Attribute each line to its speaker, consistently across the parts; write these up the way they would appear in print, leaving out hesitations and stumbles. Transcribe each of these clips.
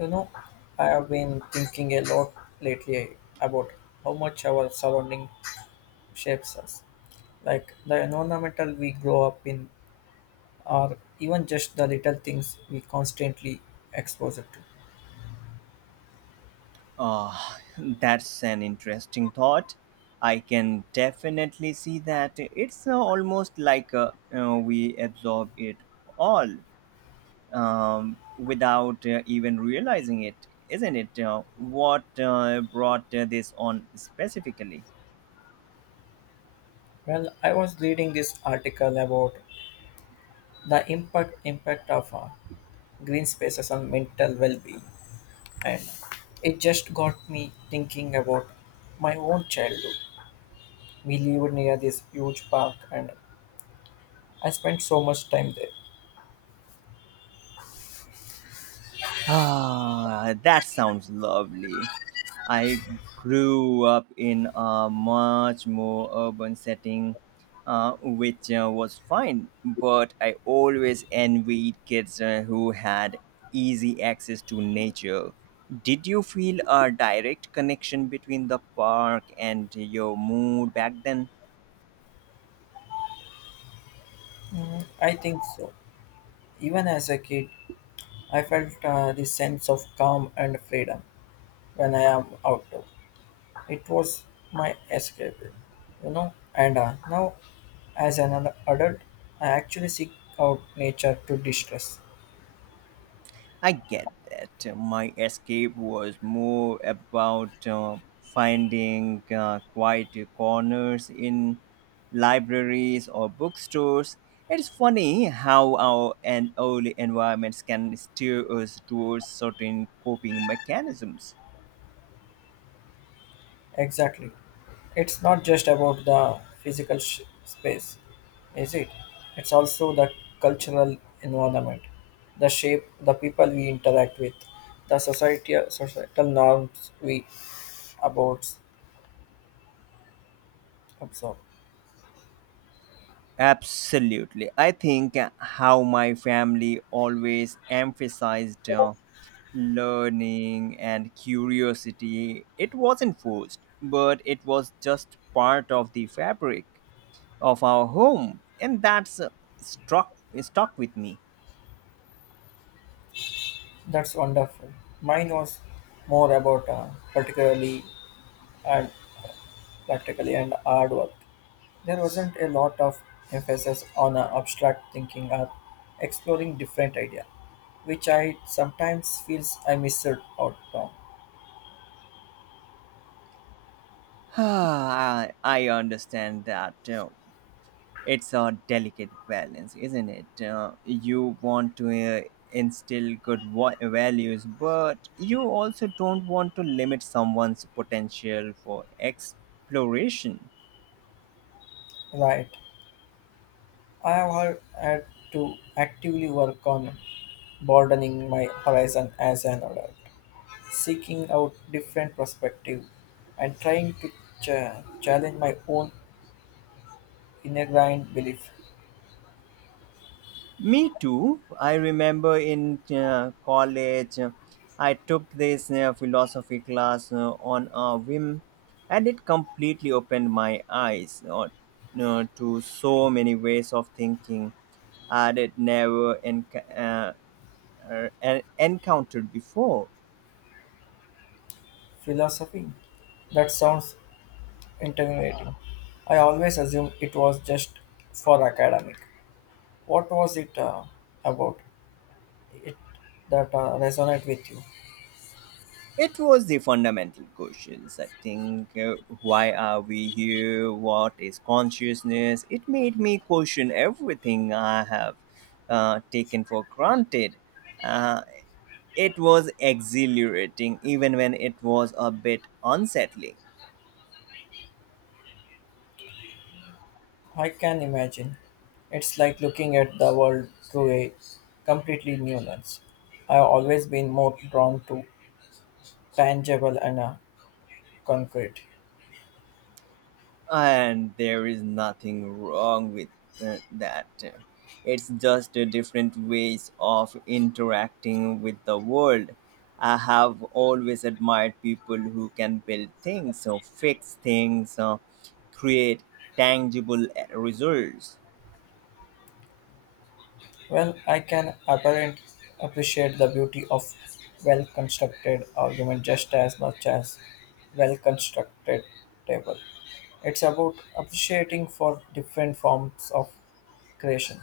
Speaker 1: You know, I have been thinking a lot lately about how much our surrounding shapes us. Like the environmental we grow up in, or even just the little things we constantly expose it to.
Speaker 2: Uh, that's an interesting thought. I can definitely see that. It's almost like we absorb it all without even realizing it, isn't it? What brought this on specifically?
Speaker 1: Well, I was reading this article about the impact of green spaces on mental well-being, and it just got me thinking about my own childhood. We lived near this huge park, and I spent so much time there.
Speaker 2: Ah, that sounds lovely. I grew up in a much more urban setting, which was fine, but I always envied kids who had easy access to nature. Did you feel a direct connection between the park and your mood back then?
Speaker 1: I think so. Even as a kid, I felt this sense of calm and freedom when I am outdoor. It was my escape, you know. And now, as an adult, I actually seek out nature to distress.
Speaker 2: I get that. My escape was more about finding quiet corners in libraries or bookstores. It's funny how our and early environments can steer us towards certain coping mechanisms.
Speaker 1: Exactly. It's not just about the physical space, is it? It's also the cultural environment, the shape, the people we interact with, the society, societal norms we about absorb.
Speaker 2: Absolutely. I think how my family always emphasized learning and curiosity. It wasn't forced, but it was just part of the fabric of our home, and that's struck stuck with me.
Speaker 1: That's wonderful. Mine was more about particularly and practically and hard work. There wasn't a lot of emphasis on abstract thinking or exploring different idea, which I sometimes feels I missed out on.
Speaker 2: I understand that. It's a delicate balance, isn't it? You want to instill good values, but you also don't want to limit someone's potential for exploration.
Speaker 1: Right. I have had to actively work on broadening my horizon as an adult, seeking out different perspective and trying to challenge my own ingrained belief,
Speaker 2: Me too. I remember in college, I took this philosophy class on a whim, and it completely opened my eyes to so many ways of thinking I had never encountered before.
Speaker 1: philosophy. That sounds intimidating. I always assumed it was just for academic. What was it about it that resonate with you?
Speaker 2: It was the fundamental questions. I think, why are we here? What is consciousness? It made me question everything I have taken for granted. Uh, it was exhilarating, even when it was a bit unsettling.
Speaker 1: I can imagine. It's like looking at the world through a completely new lens. I've always been more drawn to tangible and concrete.
Speaker 2: And there is nothing wrong with that. It's just a different ways of interacting with the world. I have always admired people who can build things, so fix things, create tangible results.
Speaker 1: Well, I can apparent appreciate the beauty of well constructed argument just as much as well constructed table. It's about appreciating for different forms of creation.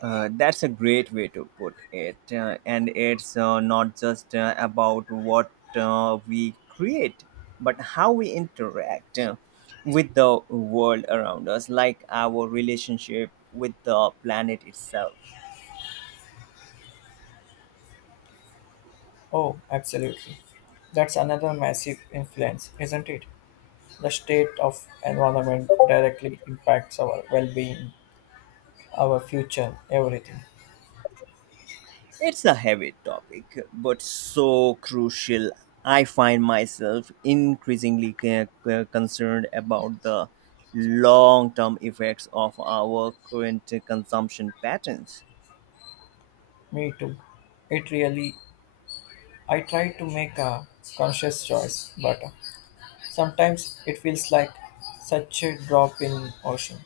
Speaker 2: That's a great way to put it. And it's not just about what we create, but how we interact with the world around us, like our relationship with the planet itself.
Speaker 1: Oh, absolutely. That's another massive influence, isn't it? The state of environment directly impacts our well-being, our future, everything.
Speaker 2: It's a heavy topic, but so crucial. I find myself increasingly concerned about the long term effects of our current consumption patterns.
Speaker 1: Me too. It really, I try to make a conscious choice, but sometimes it feels like such a drop in ocean.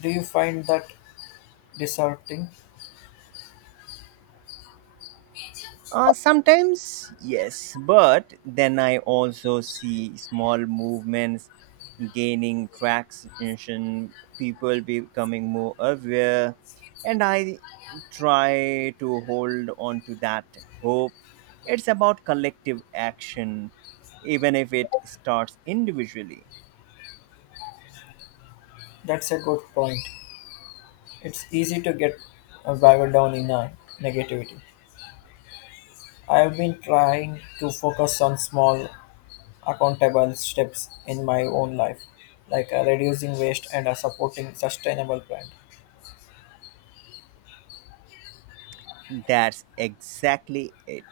Speaker 1: Do you find that disheartening?
Speaker 2: Sometimes, yes, but then I also see small movements gaining traction, people becoming more aware, and I try to hold on to that hope. It's about collective action, even if it starts individually.
Speaker 1: That's a good point. It's easy to get bogged down in negativity. I have been trying to focus on small, accountable steps in my own life, like reducing waste and supporting sustainable brand,
Speaker 2: That's exactly it.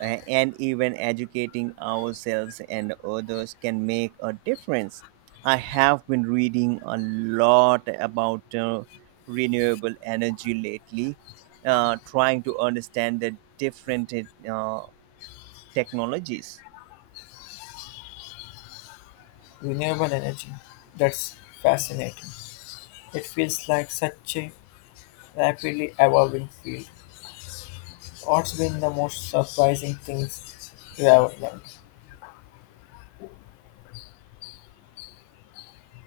Speaker 2: And even educating ourselves and others can make a difference. I have been reading a lot about renewable energy lately, trying to understand the different uh, technologies.
Speaker 1: renewable energy. That's fascinating. It feels like such a rapidly evolving field. What's been the most surprising things you have learned?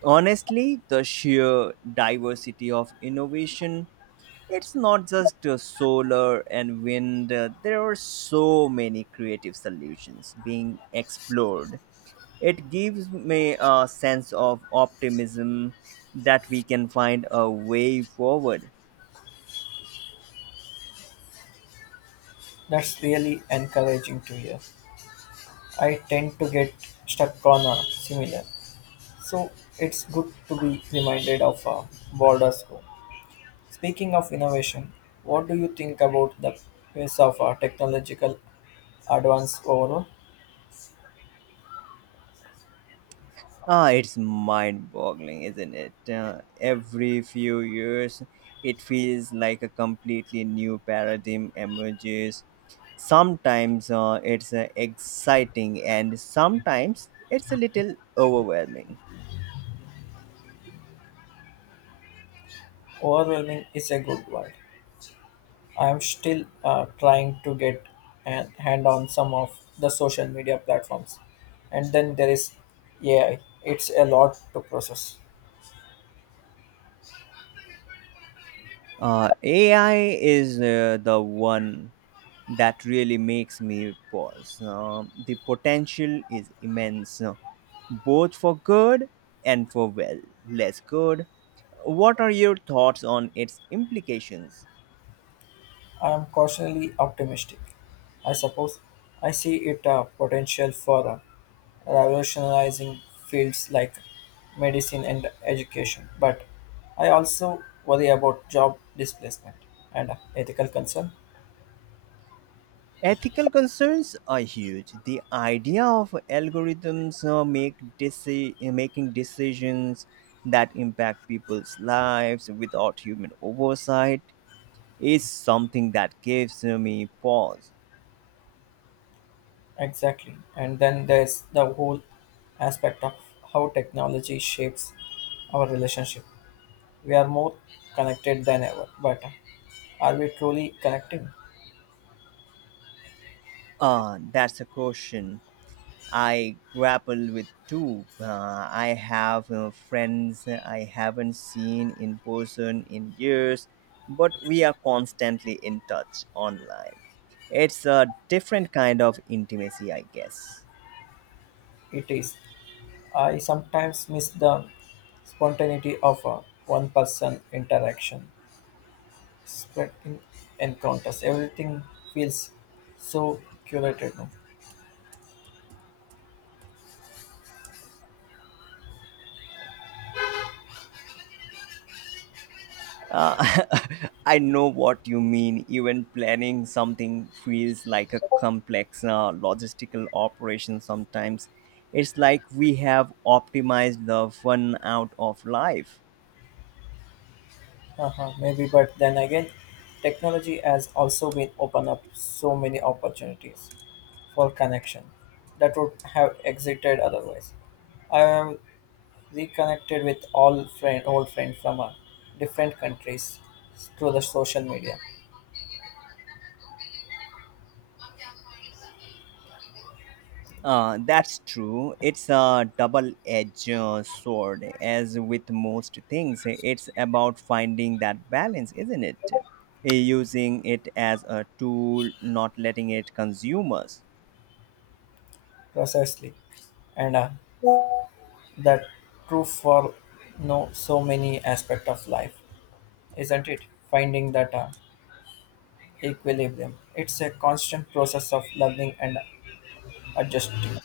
Speaker 2: Honestly, the sheer diversity of innovation. It's not just solar and wind, there are so many creative solutions being explored. It gives me a sense of optimism that we can find a way forward.
Speaker 1: That's really encouraging to hear. I tend to get stuck on a similar, so it's good to be reminded of a broader scope. Speaking of innovation, what do you think about the pace of our technological advance overall?
Speaker 2: Ah, it's mind boggling, isn't it? Every few years, it feels like a completely new paradigm emerges. Sometimes it's exciting and sometimes it's a little overwhelming.
Speaker 1: Overwhelming is a good word. I'm still trying to get a hand on some of the social media platforms. And then there is AI. It's a lot to process.
Speaker 2: AI is the one that really makes me pause. The potential is immense, both for good and for, well, less good. What are your thoughts on its implications?
Speaker 1: I am cautiously optimistic. I suppose I see it a potential for revolutionizing fields like medicine and education, but I also worry about job displacement and ethical concern.
Speaker 2: Ethical concerns are huge. The idea of algorithms making decisions that impact people's lives without human oversight is something that gives me pause.
Speaker 1: Exactly. And then there's the whole aspect of how technology shapes our relationship. We are more connected than ever, but are we truly connecting?
Speaker 2: That's a question I grapple with too. I have friends I haven't seen in person in years, but we are constantly in touch online. It's a different kind of intimacy, I guess.
Speaker 1: It is. I sometimes miss the spontaneity of a one person interaction, spreading encounters. Everything feels so curated now.
Speaker 2: Uh, I know what you mean. Even planning something feels like a complex logistical operation sometimes. It's like we have optimized the fun out of life.
Speaker 1: Uh-huh, maybe, but then again, technology has also been opened up so many opportunities for connection that would have existed otherwise. I have reconnected with old friends from different countries through the social media,
Speaker 2: That's true. It's a double edged sword. As with most things, it's about finding that balance, isn't it? Using it as a tool, not letting it consume us.
Speaker 1: precisely, and that true for no so many aspect of life, isn't it? Finding that equilibrium, it's a constant process of learning and adjusting.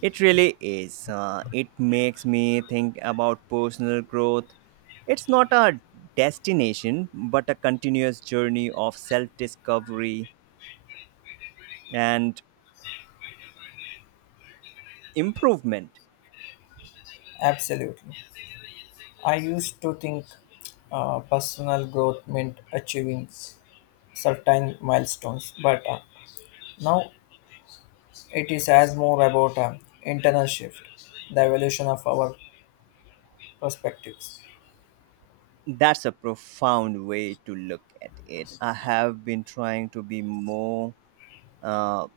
Speaker 2: It really is. It makes me think about personal growth. It's not a destination, but a continuous journey of self discovery and improvement.
Speaker 1: Absolutely, I used to think personal growth meant achieving certain milestones, but now it is as more about internal shift, the evolution of our perspectives,
Speaker 2: That's a profound way to look at it. I have been trying to be more uh,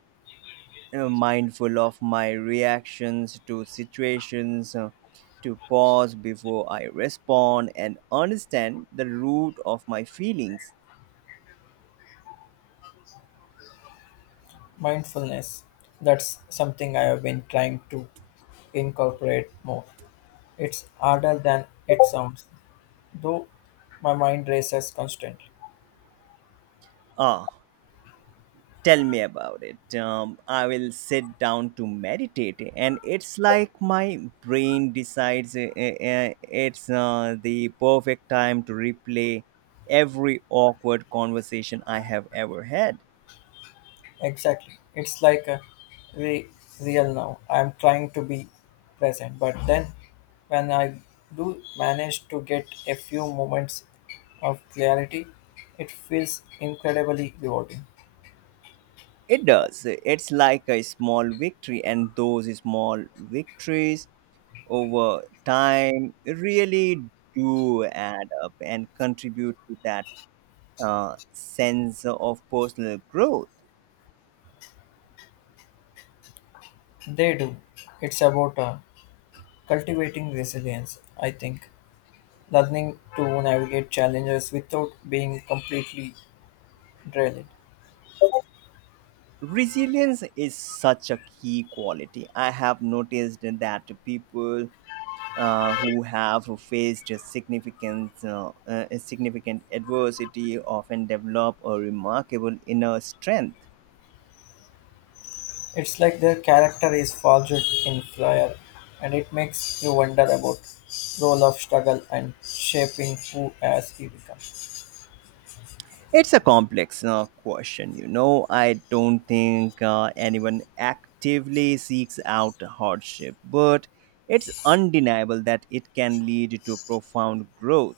Speaker 2: mindful of my reactions to situations, to pause before I respond and understand the root of my feelings.
Speaker 1: mindfulness. That's something I have been trying to incorporate more. It's harder than it sounds, though my mind races constantly.
Speaker 2: Ah, tell me about it. I will sit down to meditate, and it's like my brain decides it's the perfect time to replay every awkward conversation I have ever had.
Speaker 1: Exactly. It's like a re- real now. I'm trying to be present, but then when I do manage to get a few moments of clarity, it feels incredibly rewarding.
Speaker 2: It does. It's like a small victory, and those small victories over time really do add up and contribute to that sense of personal growth.
Speaker 1: They do. It's about cultivating resilience, I think, learning to navigate challenges without being completely drilled.
Speaker 2: Resilience is such a key quality. I have noticed that people who have faced significant adversity often develop a remarkable inner strength.
Speaker 1: It's like their character is forged in fire, and it makes you wonder about role of struggle and shaping who as he becomes.
Speaker 2: It's a complex question. You know, I don't think anyone actively seeks out hardship, but it's undeniable that it can lead to profound growth.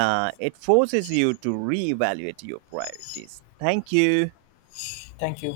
Speaker 2: It forces you to reevaluate your priorities. Thank you.
Speaker 1: Thank you.